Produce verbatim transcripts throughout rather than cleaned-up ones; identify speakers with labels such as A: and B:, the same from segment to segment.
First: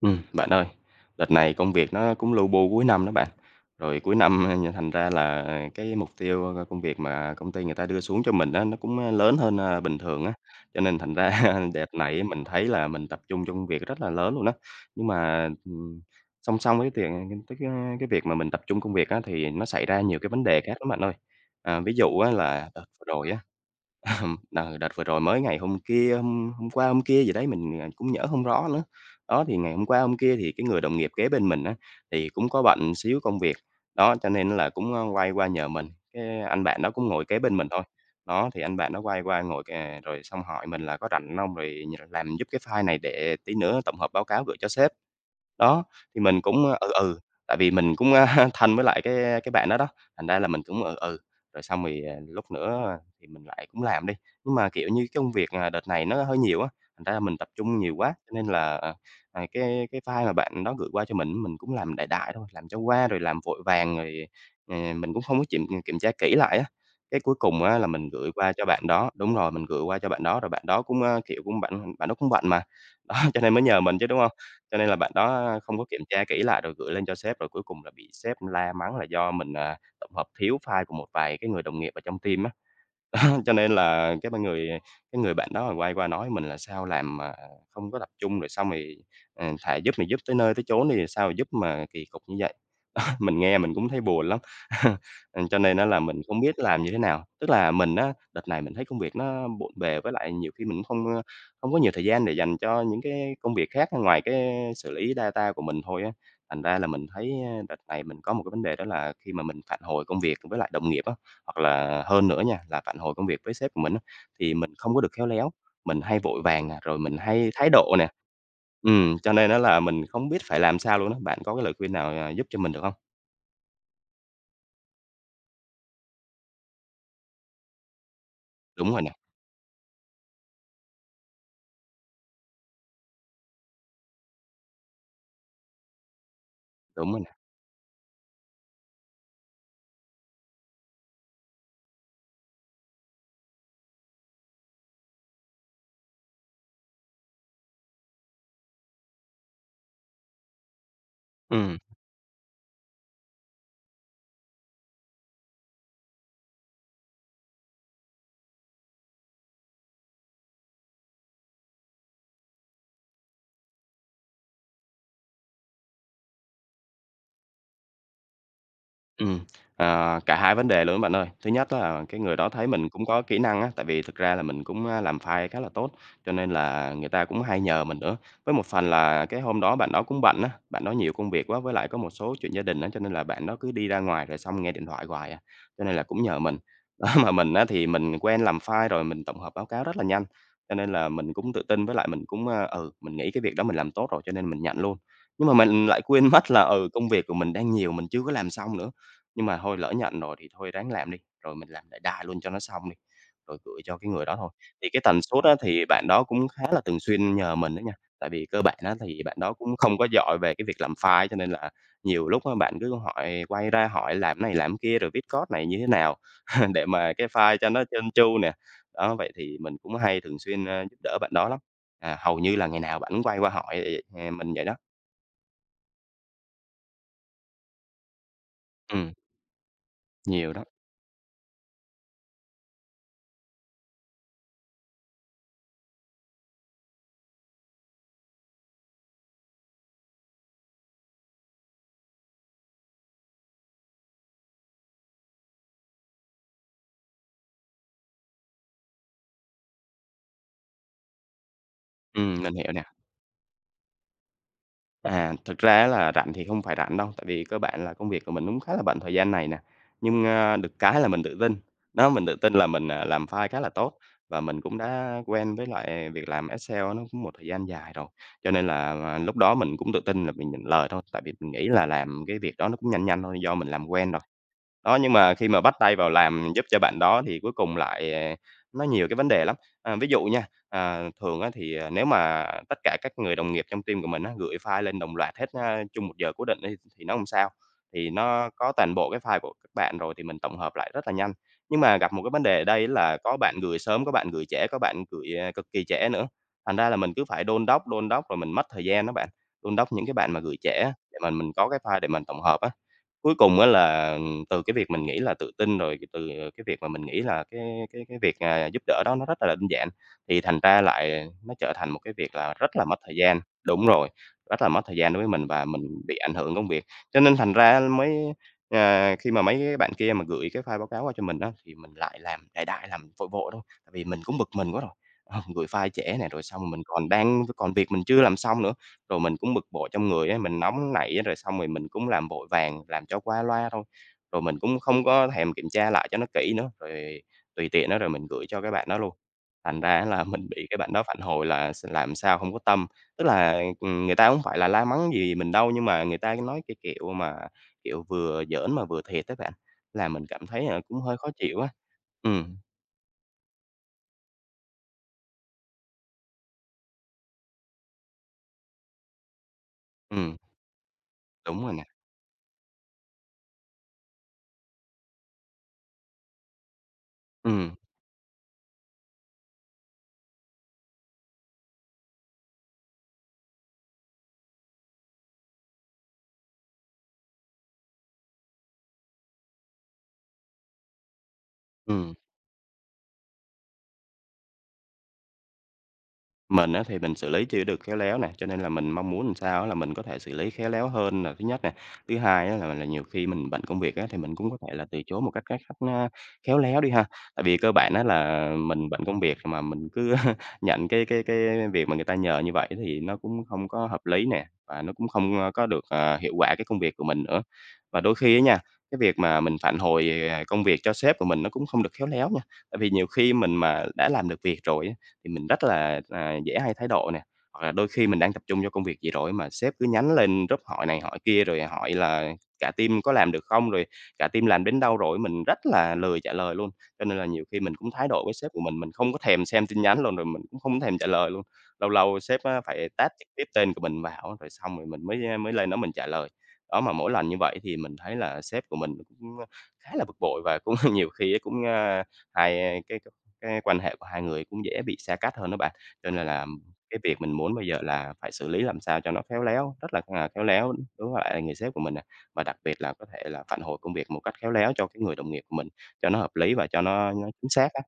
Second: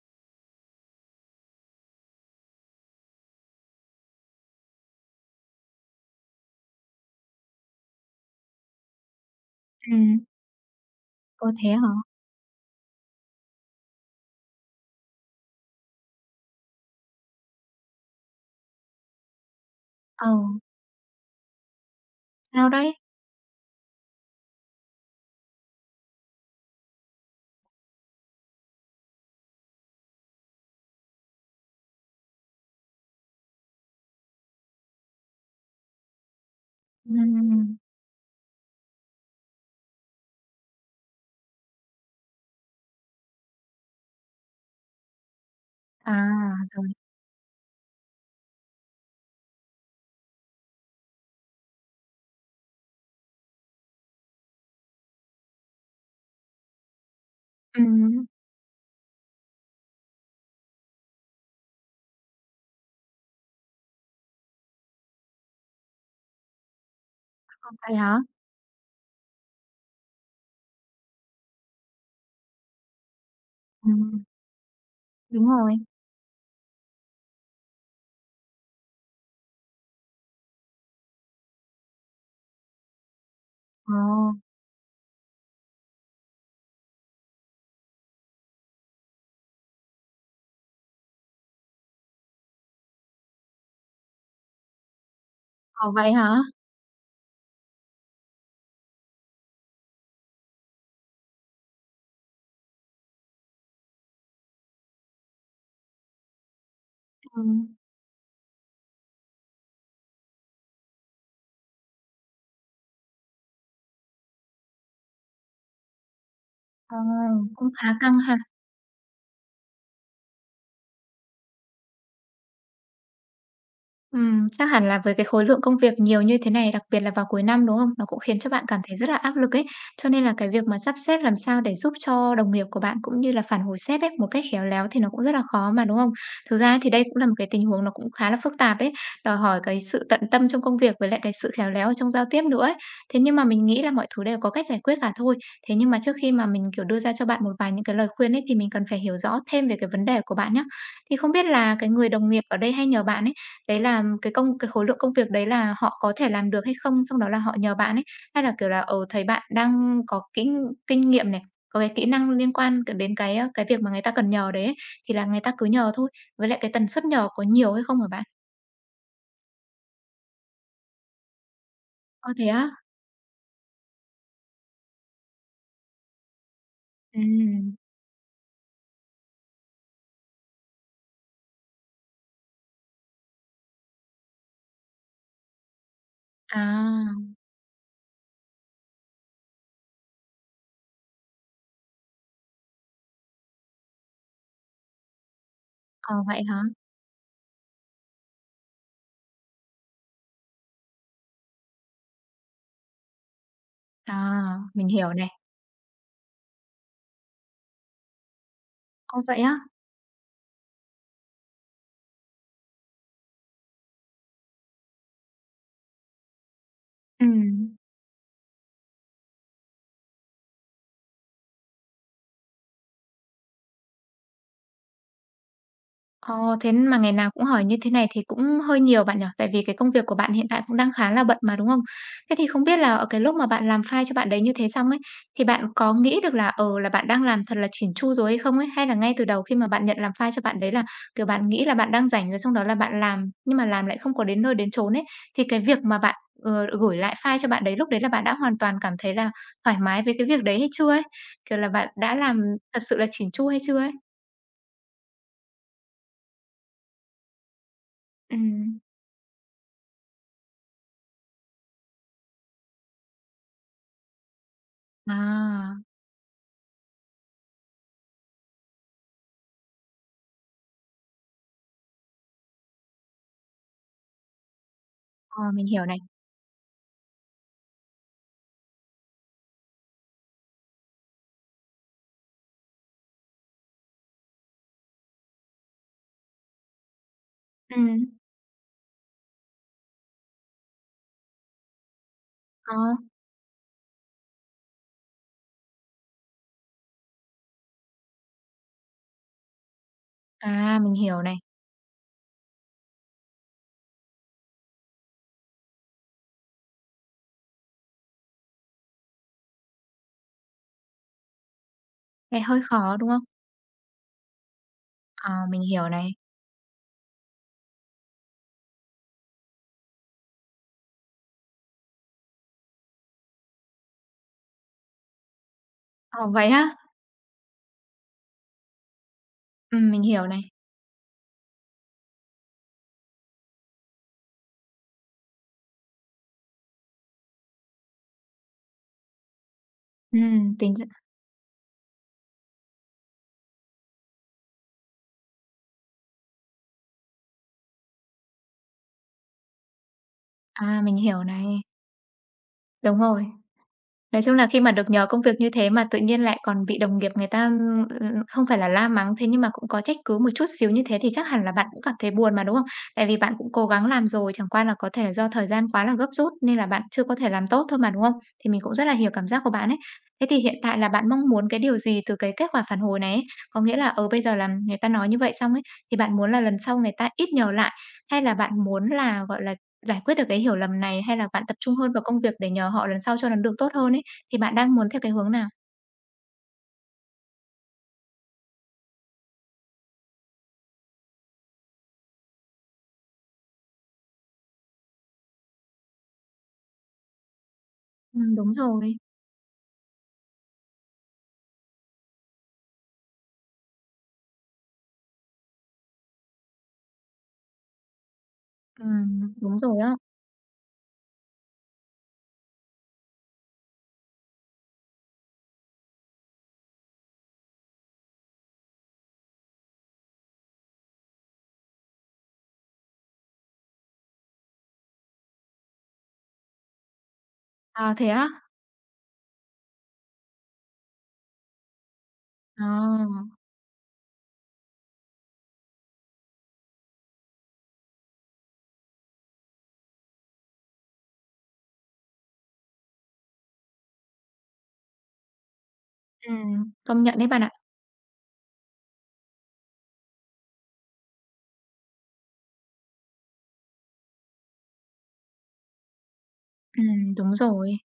A: Ừm, bạn ơi, đợt này công việc nó cũng lu bu cuối năm đó bạn. Rồi cuối năm, a, nh thành ra là cái mục tiêu, ơ, công việc mà công ty người ta đưa xuống cho mình á, nó cũng, a, lớn hơn, a, bình
B: Ừm,
A: thường á. Cho nên thành ra
B: ồ, thế hả?
A: đợt này mình thấy là mình tập trung cho công việc rất là lớn luôn đó. Nhưng mà, ừm, song song với tiền tới cái cái việc mà mình tập trung công việc á, thì nó xảy ra nhiều
B: Ờ,
A: cái vấn đề khác lắm bạn ơi. À, ví dụ á
B: sao
A: là đợt
B: đấy?
A: vừa rồi á, ờ, đợt vừa rồi mới ngày hôm kia, hôm hôm qua hôm kia gì đấy, mình, à, cũng nhớ không rõ nữa. Đó, thì ngày hôm qua hôm kia thì cái người đồng nghiệp kế bên mình á, thì cũng có bận xíu công việc. Đó, cho nên là cũng, ơ, quay qua nhờ mình, cái anh bạn đó cũng ngồi kế bên mình
B: Ừm,
A: thôi. Đó, thì anh bạn nó quay qua ngồi, à, rồi xong hỏi mình là "Có rảnh không? Rồi nh làm giúp cái file này để tí nữa tổng hợp báo cáo gửi cho sếp." Đó,
B: à,
A: thì mình cũng, ờ,
B: rồi,
A: ừ, ừ, tại vì mình cũng thân với lại cái cái bạn đó đó, thành ra là mình cũng ừ, ừ, rồi xong rồi, à, lúc nữa thì mình lại cũng làm đi. Nhưng mà, kiểu như, cái công việc, à, đợt này nó hơi nhiều á, thành ra là mình tập trung nhiều quá,
B: ừm,
A: cho nên là, ờ, ờ, cái cái file mà bạn đó gửi qua cho mình mình cũng làm đại đại thôi, làm cho qua rồi làm vội vàng rồi, ờ, mình cũng không có kiểm kiểm tra kỹ lại á. Cái cuối cùng
B: ờ,
A: á là
B: vậy
A: mình
B: hả?
A: gửi qua cho bạn đó, đúng rồi, mình gửi qua cho bạn đó, rồi bạn đó cũng, ơ, kiểu, cũng bạn bạn đó cũng bận mà. Đó, cho nên mới nhờ mình chứ, đúng
B: Ừm,
A: không? Cho nên là bạn
B: đúng
A: đó
B: rồi.
A: không có kiểm tra kỹ lại rồi gửi lên cho sếp, rồi cuối cùng là bị sếp la mắng là do mình, à, tổng hợp thiếu file của một vài cái người đồng nghiệp ở trong team á. Cho nên là cái
B: Ồ,
A: ba người cái người bạn đó quay qua nói mình là "Sao làm mà không có tập trung, rồi xong rồi, ờ, thà giúp thì giúp tới nơi tới chốn, thì sao giúp mà kỳ cục như vậy?" Mình nghe mình cũng thấy buồn lắm. Ờ, cho nên nó
B: ồ,
A: là
B: vậy
A: mình
B: hả?
A: không biết làm như thế nào. Tức là mình á, đợt này mình thấy công việc nó bộn bề, với lại nhiều khi mình không, ơ, không có nhiều thời gian để dành cho những cái công việc khác ngoài cái xử lý data của mình thôi á. Thành ra là mình thấy,
B: Ừm,
A: a, đợt này mình có một cái vấn đề, đó là khi mà mình phản hồi công việc với lại đồng nghiệp á, hoặc là hơn nữa nha, là phản hồi công việc với sếp của mình á, thì mình không có được khéo léo, mình hay vội vàng nè,
B: ờ,
A: rồi mình hay
B: cũng
A: thái
B: khá
A: độ nè,
B: căng ha.
A: ừm, cho nên á là mình không biết phải làm sao luôn á. Bạn có cái lời khuyên nào, à, giúp cho mình được không?
B: Ừm, chắc hẳn là với cái khối lượng công việc nhiều như thế này, đặc biệt là vào cuối năm, đúng không? Nó cũng khiến cho bạn cảm
A: Đúng
B: thấy
A: rồi
B: rất
A: nè,
B: là áp lực ấy. Cho nên là cái việc mà sắp xếp làm sao để giúp cho đồng nghiệp của bạn cũng như là phản hồi sếp ấy, một cách khéo léo thì nó cũng rất là khó mà, đúng không? Thực ra thì đây
A: đúng
B: cũng
A: rồi
B: là
A: nè.
B: một cái tình huống nó cũng khá là phức tạp đấy, đòi hỏi cái sự tận tâm trong công việc với lại cái sự khéo léo trong giao tiếp nữa ấy. Thế nhưng mà mình nghĩ là mọi thứ đều có cách giải quyết cả thôi. Thế nhưng mà trước khi mà mình, kiểu, đưa ra cho bạn một vài những cái lời khuyên ấy, thì mình cần phải hiểu rõ thêm về cái vấn đề của bạn nhá. Thì không biết là
A: Ừm.
B: cái người đồng nghiệp ở đây hay nhờ bạn ấy, đấy là cái công cái khối lượng công việc đấy là họ có thể làm được hay không? Xong đó là họ nhờ bạn ấy, hay là, kiểu là, ờ, thấy bạn đang có kỹ kinh nghiệm này, có cái kỹ năng liên quan c đến cái, a, cái việc mà người ta cần nhờ đấy ấy, thì là người ta cứ nhờ thôi, với lại cái tần suất nhờ có nhiều hay không hả bạn?
A: Ừm, ờ, cả hai vấn đề luôn bạn ơi. Thứ nhất là cái
B: Ơ,
A: người
B: thế
A: đó thấy
B: á?
A: mình cũng có kỹ năng á, tại vì thực ra là mình cũng, a, làm file khá là tốt, cho nên là người ta cũng hay
B: Ừm,
A: nhờ mình nữa. Với một phần là cái hôm đó bạn đó cũng bận á, bạn đó nhiều công việc quá, với lại có một số chuyện gia đình á, cho nên là bạn đó cứ đi ra ngoài rồi xong nghe điện thoại hoài à, cho nên là cũng nhờ mình.
B: à,
A: Đó, mà mình á thì mình quen làm file rồi, mình tổng hợp báo cáo rất là nhanh, cho nên là mình cũng tự tin, với lại mình cũng, a, ừ, mình nghĩ cái việc đó mình làm tốt rồi, cho nên mình nhận luôn. Nhưng mà mình lại
B: ờ,
A: quên
B: vậy
A: mất
B: hả?
A: là, ừ, công việc của mình đang nhiều, mình chưa có làm xong nữa. Nhưng mà thôi, lỡ nhận rồi thì thôi ráng làm đi, rồi mình làm đại đại luôn cho nó xong đi, rồi gửi cho cái người đó
B: À,
A: thôi.
B: mình
A: Thì cái
B: hiểu
A: tần
B: này.
A: suất á, thì bạn đó cũng khá là thường xuyên nhờ mình đó nha, tại vì cơ bản á,
B: Ồ,
A: thì bạn
B: vậy
A: đó
B: á?
A: cũng không có giỏi về cái việc làm file, cho nên là nhiều lúc á, bạn cứ hỏi, quay ra hỏi làm này làm kia, rồi viết code này như thế nào để mà
B: Ừ.
A: cái file cho nó trơn tru nè. Đó, vậy thì mình cũng hay thường xuyên, ơ, giúp đỡ bạn đó lắm, à, hầu như là ngày nào bạn cũng quay qua hỏi, ờ, mình vậy đó.
B: Ồ, thế mà ngày nào cũng hỏi như thế này thì cũng hơi nhiều
A: Ừm,
B: bạn nhỉ? Tại vì cái công việc của bạn hiện
A: nhiều
B: tại
A: đó.
B: cũng đang khá là bận mà, đúng không? Thế thì không biết là ở cái lúc mà bạn làm file cho bạn đấy như thế xong ấy, thì bạn có nghĩ được là, ờ, là bạn đang làm thật là chỉn chu rồi hay không ấy? Hay là ngay từ đầu khi mà bạn nhận làm file cho bạn đấy là, kiểu, bạn nghĩ là bạn đang rảnh rồi xong đó là bạn làm, nhưng mà làm lại không có đến nơi đến chốn ấy, thì cái việc mà bạn, ờ, gửi lại file cho bạn đấy, lúc đấy là bạn đã hoàn toàn cảm thấy là thoải mái với cái việc đấy hay chưa ấy? Kiểu là, bạn đã làm
A: Ừm, mình hiểu
B: thật
A: nè.
B: sự là chỉn chu hay chưa ấy?
A: À, thực ra á là rảnh thì không phải rảnh đâu, tại vì cơ bản là công việc của mình cũng khá
B: Ừm.
A: là bận thời gian này nè. Nhưng, a, được cái là mình tự tin. Đó, mình tự tin là mình, à, làm file khá là tốt, và mình cũng đã quen với
B: À.
A: lại việc làm Excel nó cũng một thời gian dài rồi. Cho nên là, à, lúc đó mình cũng tự tin là mình nhận lời thôi, tại vì mình nghĩ là làm cái việc đó nó cũng nhanh nhanh thôi, do mình làm quen rồi. Đó, nhưng mà
B: Ờ,
A: khi mà
B: mình
A: bắt
B: hiểu này.
A: tay vào làm giúp cho bạn đó thì cuối cùng lại, ờ, nó nhiều cái vấn đề lắm. À, ví dụ nha, à, thường á thì, à, nếu mà tất cả các người đồng nghiệp trong team của mình á, gửi file lên đồng loạt hết, a, chung một giờ cố định đi, thì nó không sao,
B: Ừm,
A: thì nó có toàn bộ cái file của các bạn rồi thì mình tổng hợp lại rất là nhanh. Nhưng mà gặp một cái vấn đề ở
B: ờ,
A: đây là có bạn gửi sớm, có bạn gửi trễ, có bạn gửi, à, cực kỳ trễ nữa, thành ra là mình cứ phải đôn đốc, đôn đốc rồi mình mất thời gian đó bạn, đôn đốc những cái bạn mà gửi trễ
B: à,
A: á,
B: mình
A: để
B: hiểu
A: mà
B: này,
A: mình có cái file để mình tổng hợp á. Cuối cùng á là Ừm, từ cái việc mình nghĩ là tự tin, rồi từ cái việc mà mình nghĩ là cái cái cái việc, à, giúp đỡ đó nó rất là đơn giản, thì thành ra lại nó trở thành một cái việc
B: cái
A: là
B: hơi
A: rất là
B: khó,
A: mất
B: đúng
A: thời
B: không?
A: gian. Đúng rồi, rất là mất thời gian đối với
B: Ờ,
A: mình,
B: mình
A: và mình
B: hiểu này.
A: bị ảnh hưởng công việc. Cho nên thành ra mới à, khi mà mấy cái bạn kia mà gửi cái file báo cáo qua cho mình đó, thì mình lại làm đại đại, làm vội vội thôi, tại vì mình cũng bực mình quá rồi. Ờ, gửi file trễ
B: Ờ,
A: này, rồi
B: vậy á?
A: xong mình còn đang còn việc mình chưa làm xong nữa, rồi mình cũng bực bội
B: Ừm, mình
A: trong
B: hiểu
A: người á,
B: này.
A: mình nóng nảy á, rồi xong rồi mình cũng làm vội vàng, làm cho qua loa thôi. Rồi mình cũng không có thèm kiểm tra lại cho nó kỹ nữa, rồi tùy tiện đó rồi mình gửi cho cái bạn đó luôn. Thành ra là mình
B: Ừm,
A: bị
B: tính
A: cái
B: ra
A: bạn đó phản hồi là s làm sao không có tâm, tức là, ừm, người ta hông phải là la mắng gì mình đâu, nhưng mà người ta nói cái kiểu mà, kiểu, vừa giỡn mà vừa thiệt á bạn, là mình cảm thấy,
B: à,
A: à,
B: mình
A: cũng hơi
B: hiểu
A: khó
B: này,
A: chịu á. Ừm,
B: đúng rồi. Nói chung là khi mà được nhờ công việc như thế mà tự nhiên lại còn bị đồng nghiệp người ta, ưm, ừm, không phải là la mắng thế nhưng mà cũng có trách cứ một
A: ừm,
B: chút xíu như thế thì chắc hẳn là
A: đúng
B: bạn
A: rồi
B: cũng
A: nè.
B: cảm thấy buồn mà, đúng không? Tại vì bạn cũng cố gắng làm rồi, chẳng qua là có thể là do thời gian quá là gấp rút nên là bạn chưa có thể làm tốt
A: Ừm,
B: thôi mà, đúng không? Thì mình cũng rất là hiểu cảm giác của bạn ấy. Thế thì hiện tại là bạn mong muốn cái điều gì từ cái kết quả phản hồi này ấy? Có nghĩa là, ở bây giờ là người ta nói như vậy xong ấy, thì bạn muốn là lần sau người ta ít nhờ lại, hay là bạn muốn là, gọi là, giải quyết được cái hiểu lầm này, hay là bạn tập trung hơn vào
A: ừm.
B: công việc để nhờ họ lần sau cho nó được tốt hơn ấy? Thì bạn đang muốn theo cái hướng nào?
A: Mình á thì mình xử lý chưa được khéo léo nè, cho nên là mình mong muốn làm sao á là mình có thể xử lý khéo léo hơn là thứ nhất nè. Thứ hai á là là nhiều khi mình bận công việc á thì mình cũng có thể là từ chối một cách cách cách, a, khéo léo đi ha. Tại vì cơ bản á
B: Ừm,
A: là
B: đúng
A: mình
B: rồi.
A: bận công việc mà mình cứ nhận cái cái cái việc mà người ta nhờ như vậy thì nó cũng không có hợp lý nè, và nó cũng không, a, có được, à, hiệu quả cái công việc của mình nữa. Và đôi khi á nha, cái việc
B: Ừm,
A: mà mình
B: đúng rồi
A: phản
B: á.
A: hồi, à, công việc cho sếp của mình nó cũng không được khéo léo nha. Tại vì nhiều khi mình mà đã làm được việc rồi á thì mình rất là, à, dễ hay thái độ nè. Hoặc là đôi khi mình đang tập trung cho công việc gì rồi mà sếp cứ nhắn lên group hỏi này hỏi kia, rồi hỏi là cả team có làm được không, rồi cả team làm đến đâu rồi, mình rất là lười trả lời luôn. Cho nên là nhiều khi mình cũng
B: À, thế
A: thái độ
B: á?
A: với sếp của mình, mình không có thèm xem tin nhắn luôn, rồi mình cũng không thèm trả lời luôn. Lâu lâu sếp á phải tag
B: À,
A: trực tiếp tên của mình vào rồi xong rồi mình mới, mới lên đó mình trả lời. Đó, mà mỗi lần như vậy thì mình thấy là sếp của mình cũng khá là bực bội và cũng nhiều khi cũng, a, hay cái cái quan hệ của hai người cũng dễ bị xa cách hơn đó bạn. Cho nên là
B: ừm,
A: cái
B: công
A: việc
B: nhận đấy
A: mình
B: bạn ạ.
A: muốn bây giờ là phải xử lý làm sao cho nó khéo léo, rất là, à, khéo léo đối với lại người sếp của mình nè, và đặc biệt là có thể là phản hồi công việc một cách khéo léo cho cái người đồng nghiệp của mình, cho nó hợp lý và cho
B: Ừm,
A: nó nó
B: đúng
A: chính xác
B: rồi.
A: á.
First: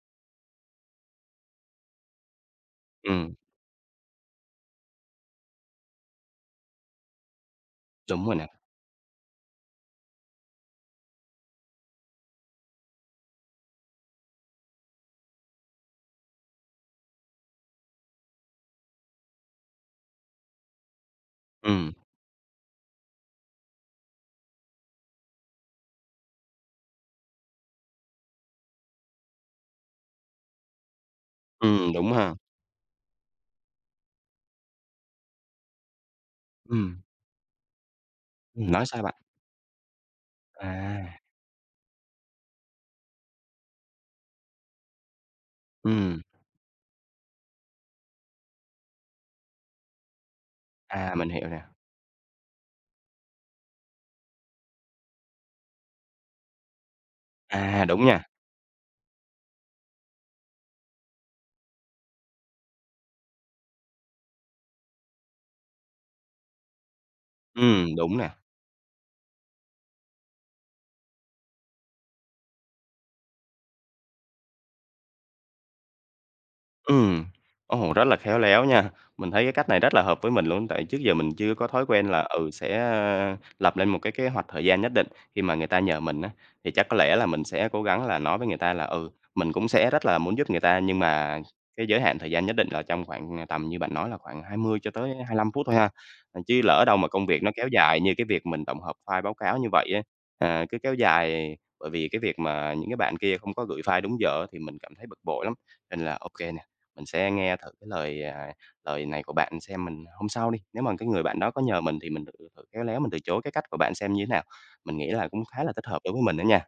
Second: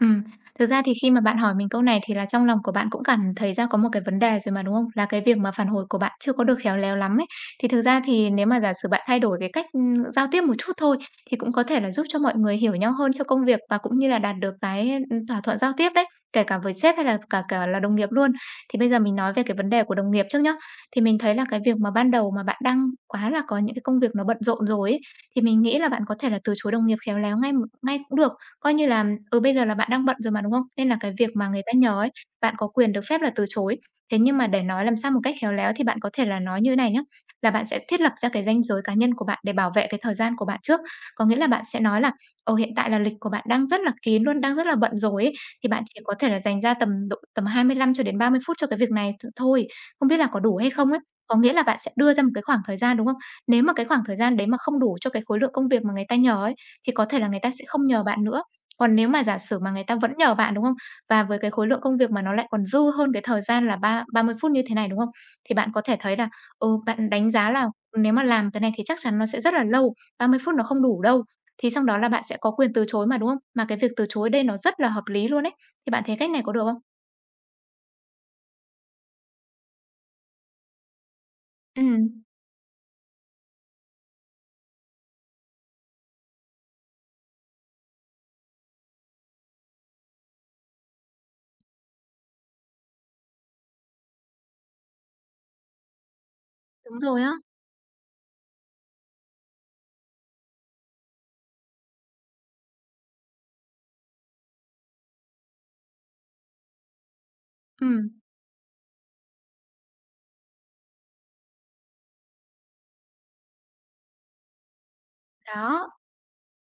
B: Ừm, thực ra thì khi mà bạn hỏi mình câu này thì là trong lòng của bạn cũng cảm
A: Ừm,
B: thấy ra có một cái vấn đề rồi mà, đúng không? Là cái việc mà phản hồi của bạn chưa có được khéo léo lắm ấy. Thì thực ra
A: đúng
B: thì
A: rồi
B: nếu
A: nè.
B: mà giả sử bạn thay đổi cái cách, ừm, giao tiếp một chút thôi thì cũng có thể là giúp cho mọi người hiểu nhau hơn cho công việc và cũng như là đạt được cái, ưm, thỏa thuận giao tiếp đấy, kể cả với sếp hay là cả cả là đồng nghiệp luôn. Thì bây giờ mình nói về cái vấn đề của đồng nghiệp trước nhá. Thì mình thấy là cái việc mà
A: Ừm,
B: ban đầu mà bạn đang quá là có những cái công việc nó bận rộn rồi ấy, thì mình nghĩ là bạn có thể là từ chối đồng nghiệp khéo léo ngay ngay cũng được. Coi như là, ừ, bây giờ là bạn đang bận rồi mà, đúng không? Nên là cái việc mà người ta
A: ừm,
B: nhờ ấy,
A: đúng ha.
B: bạn có quyền được phép là từ chối. Thế nhưng mà để nói làm sao một cách khéo léo thì bạn có thể là nói như thế này nhé,
A: Ừm,
B: là bạn sẽ thiết lập ra cái ranh
A: ừm,
B: giới
A: nói
B: cá
A: sao
B: nhân
A: bạn?
B: của bạn để bảo vệ cái thời gian của bạn trước.
A: À,
B: Có nghĩa là bạn sẽ nói là "Ồ, hiện tại là lịch của bạn đang rất là kín luôn, đang rất là bận rồi ấy, thì bạn chỉ có
A: ừm,
B: thể là dành ra tầm độ tầm hai mươi lăm cho đến ba mươi phút cho cái việc này th thôi, không biết là có đủ hay không?" ấy.
A: à, mình
B: Có
A: hiểu
B: nghĩa là
A: nè.
B: bạn sẽ đưa ra một cái khoảng thời gian, đúng không? Nếu mà cái khoảng thời gian đấy mà không đủ cho cái khối lượng công việc mà người ta nhờ ấy, thì có thể là người ta sẽ không
A: À,
B: nhờ
A: đúng nha.
B: bạn nữa. Còn nếu mà giả sử mà người ta vẫn nhờ bạn, đúng không? Và với cái khối lượng công việc mà nó lại còn dư hơn cái thời gian là ba ba mươi phút như thế này, đúng không? Thì bạn có thể thấy là, ừ, bạn đánh giá là
A: Ừm,
B: nếu
A: đúng
B: mà
A: nè.
B: làm cái này thì chắc chắn nó sẽ rất là lâu, ba mươi phút nó không đủ đâu. Thì xong đó là bạn sẽ có quyền từ chối mà, đúng không? Mà cái việc từ chối đây nó rất là hợp lý luôn ấy. Thì bạn thấy cách này có được không?
A: Ừm, ồ, rất là khéo léo nha. Mình thấy cái cách này rất là hợp với mình luôn, tại trước giờ mình chưa có thói quen là,
B: Ừm.
A: ừ, sẽ, a, lập lên một cái kế hoạch thời gian nhất định khi mà người ta nhờ mình á. Thì chắc có lẽ là mình sẽ cố gắng là nói với người ta là, ừ, mình cũng sẽ rất là muốn giúp người ta, nhưng mà cái giới hạn thời gian nhất định là trong khoảng, à, tầm như bạn nói là khoảng hai mươi cho tới hai mươi lăm phút thôi ha. À, chứ lỡ đâu
B: Đúng
A: mà
B: rồi
A: công
B: á.
A: việc nó kéo dài như cái việc mình tổng hợp file báo cáo như vậy á, à, cứ kéo dài bởi vì cái việc mà những cái bạn kia không có gửi file đúng giờ thì mình cảm thấy bực bội lắm. Nên là ok nè, mình sẽ nghe thử cái
B: Ừm,
A: lời, à, lời này của bạn xem mình hôm sau đi, nếu mà cái người bạn đó có nhờ mình thì mình thử thử khéo léo mình từ chối cái cách của bạn xem như thế nào. Mình nghĩ là cũng khá là thích
B: đó.
A: hợp đối với mình đó nha.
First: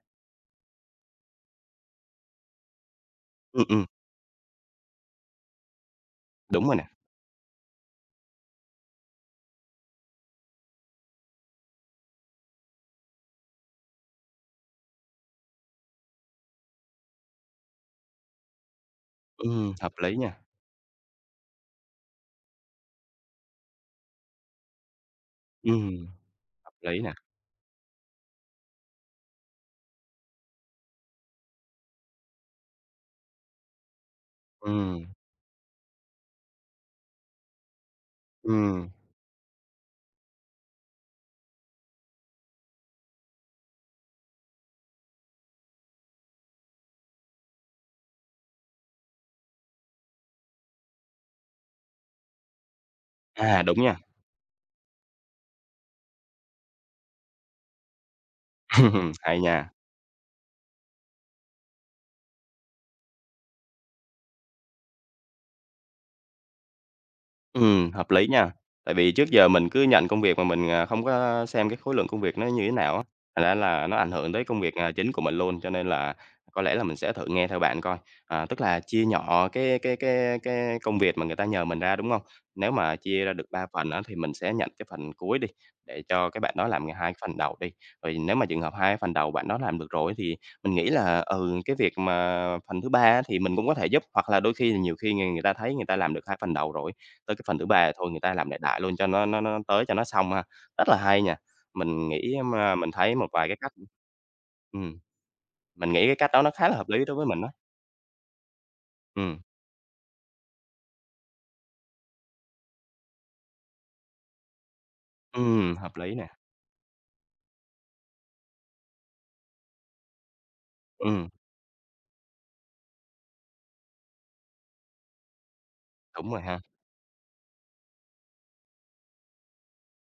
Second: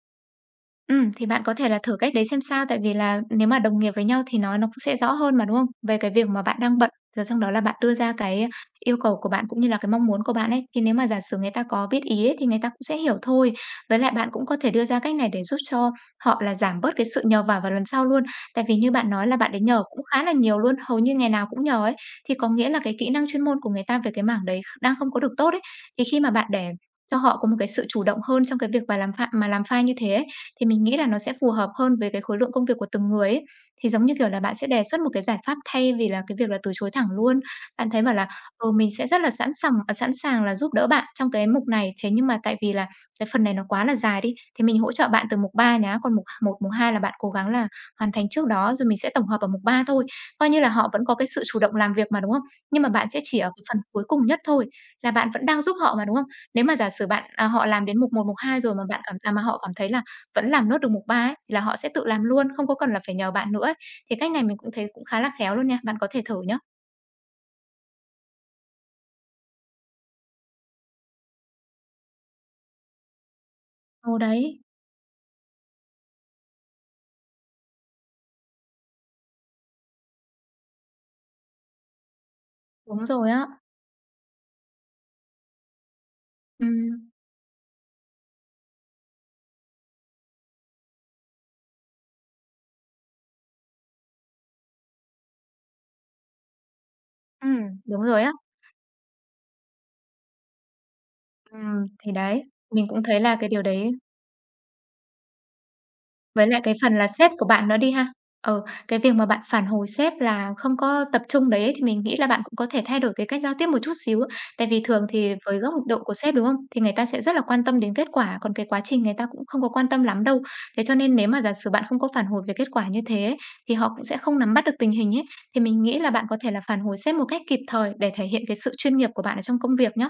B: Ừ thì bạn có thể là thử cách đấy xem sao, tại vì là nếu mà
A: Ừm,
B: đồng
A: ừm,
B: nghiệp với nhau thì nói nó cũng sẽ rõ hơn mà, đúng không? Về cái việc mà bạn
A: đúng rồi
B: đang
A: nè.
B: bận, rồi xong đó là bạn đưa ra cái yêu cầu của bạn cũng như là cái mong muốn của bạn ấy, thì nếu mà giả sử người ta có biết ý ấy, thì người ta cũng sẽ hiểu thôi. Với lại bạn cũng có thể đưa ra cách này để giúp cho họ là giảm bớt cái sự nhờ vả vào lần sau luôn. Tại vì như bạn nói là bạn đến
A: Ừm,
B: nhờ
A: hợp
B: cũng
A: lý
B: khá là
A: nha.
B: nhiều luôn, hầu như ngày nào cũng nhờ ấy, thì có nghĩa là cái kỹ năng chuyên môn của người ta về cái mảng đấy đang không có được tốt ấy. Thì
A: Ừm,
B: khi mà bạn để
A: hợp lý nè.
B: cho họ có một cái sự chủ động hơn trong cái việc mà làm pha mà làm file như thế ấy, thì mình nghĩ là nó sẽ phù hợp hơn với cái khối lượng công việc của từng người ấy. Thì giống như kiểu là bạn sẽ đề xuất
A: Ừm,
B: một cái giải pháp thay vì là cái việc là từ chối thẳng luôn. Bạn thấy bảo là, ừ, mình
A: ừm.
B: sẽ rất là sẵn sàng, à, sẵn sàng là giúp đỡ bạn trong cái mục này, thế nhưng mà tại vì là cái phần này nó quá là dài đi, thì mình hỗ trợ bạn từ mục ba nhá, còn mục một, mục hai là bạn cố gắng là hoàn thành trước đó rồi mình sẽ tổng hợp ở mục ba thôi. Coi như là họ vẫn có cái sự chủ động làm việc mà, đúng không? Nhưng mà bạn sẽ chỉ ở cái
A: À, đúng
B: phần
A: nha.
B: cuối cùng nhất thôi, là bạn vẫn đang giúp họ mà, đúng không? Nếu mà giả sử bạn à, họ làm đến mục một, mục hai rồi mà bạn cảm à,
A: Hay
B: mà họ
A: nha.
B: cảm thấy là vẫn làm nốt được mục ba ấy, thì là họ sẽ tự làm luôn, không có cần là phải nhờ bạn nữa ấy. Thì cách này mình cũng thấy cũng khá là khéo luôn nha, bạn có thể thử nhá.
A: Ừm, hợp lý nha. Tại vì trước giờ mình cứ nhận công việc mà mình, à, không có xem cái khối lượng công việc nó như thế nào á, thành ra là nó ảnh
B: Ừ,
A: hưởng tới
B: đấy,
A: công việc, à, chính của mình luôn. Cho nên là có lẽ là mình sẽ thử nghe theo bạn coi. À, tức là chia nhỏ cái cái cái cái công việc mà người ta nhờ mình ra, đúng không? Nếu mà
B: đúng
A: chia
B: rồi
A: ra được
B: á.
A: ba phần á thì mình sẽ nhận cái phần cuối đi, để cho cái bạn đó làm ngay
B: Ừm,
A: hai cái phần đầu đi. Rồi nếu mà trường hợp hai phần đầu bạn đó làm được rồi thì mình nghĩ là, ừ, cái việc mà phần thứ ba á thì mình cũng có thể giúp, hoặc là đôi khi là nhiều khi người người ta thấy người ta làm được hai phần đầu rồi, tới cái phần
B: ừm,
A: thứ ba
B: đúng
A: thôi người
B: rồi á.
A: ta làm đại đại luôn cho nó nó nó tới cho nó xong ha. Rất là hay nha,
B: Ừm,
A: mình
B: thì
A: nghĩ,
B: đấy,
A: mà
B: mình
A: mình
B: cũng
A: thấy
B: thấy
A: một
B: là cái
A: vài cái
B: điều
A: cách
B: đấy.
A: ừm, mình nghĩ cái cách đó
B: Với
A: nó
B: lại
A: khá
B: cái
A: là hợp
B: phần
A: lý
B: là
A: đối với
B: sếp
A: mình
B: của
A: á.
B: bạn nữa đi ha. Ừ, cái việc mà bạn
A: Ừm,
B: phản hồi sếp là không có tập trung đấy ấy, thì mình nghĩ là bạn cũng có thể thay đổi cái cách giao tiếp một chút xíu. Tại vì thường thì với góc
A: ừm, hợp
B: độ của
A: lý nè,
B: sếp, đúng không? Thì người ta sẽ rất là quan tâm đến kết quả, còn cái quá trình người ta cũng không có quan tâm lắm đâu. Thế cho nên nếu
A: ừm,
B: mà giả sử bạn không có phản hồi về kết quả như thế ấy, thì họ cũng sẽ không nắm bắt được tình hình ấy. Thì mình nghĩ là bạn
A: đúng
B: có
A: rồi
B: thể là
A: ha,
B: phản hồi sếp một cách kịp thời để thể hiện cái sự chuyên nghiệp của bạn ở trong công việc nhá.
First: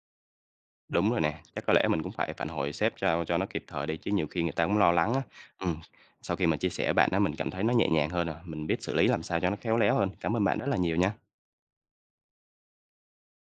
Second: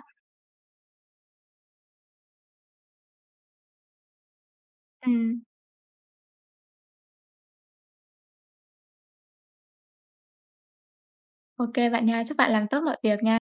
A: đúng rồi nè, chắc có lẽ mình cũng phải phản hồi sếp cho cho nó kịp thời đi chứ nhiều khi người ta cũng lo lắng á.
B: Ừm,
A: Ừm, sau khi mà chia sẻ với bạn á, mình cảm thấy nó nhẹ nhàng hơn rồi, mình biết xử lý làm sao cho nó khéo léo hơn. Cảm ơn bạn rất là nhiều nha.
B: ô bạn nha. Chúc bạn làm tốt mọi việc nha.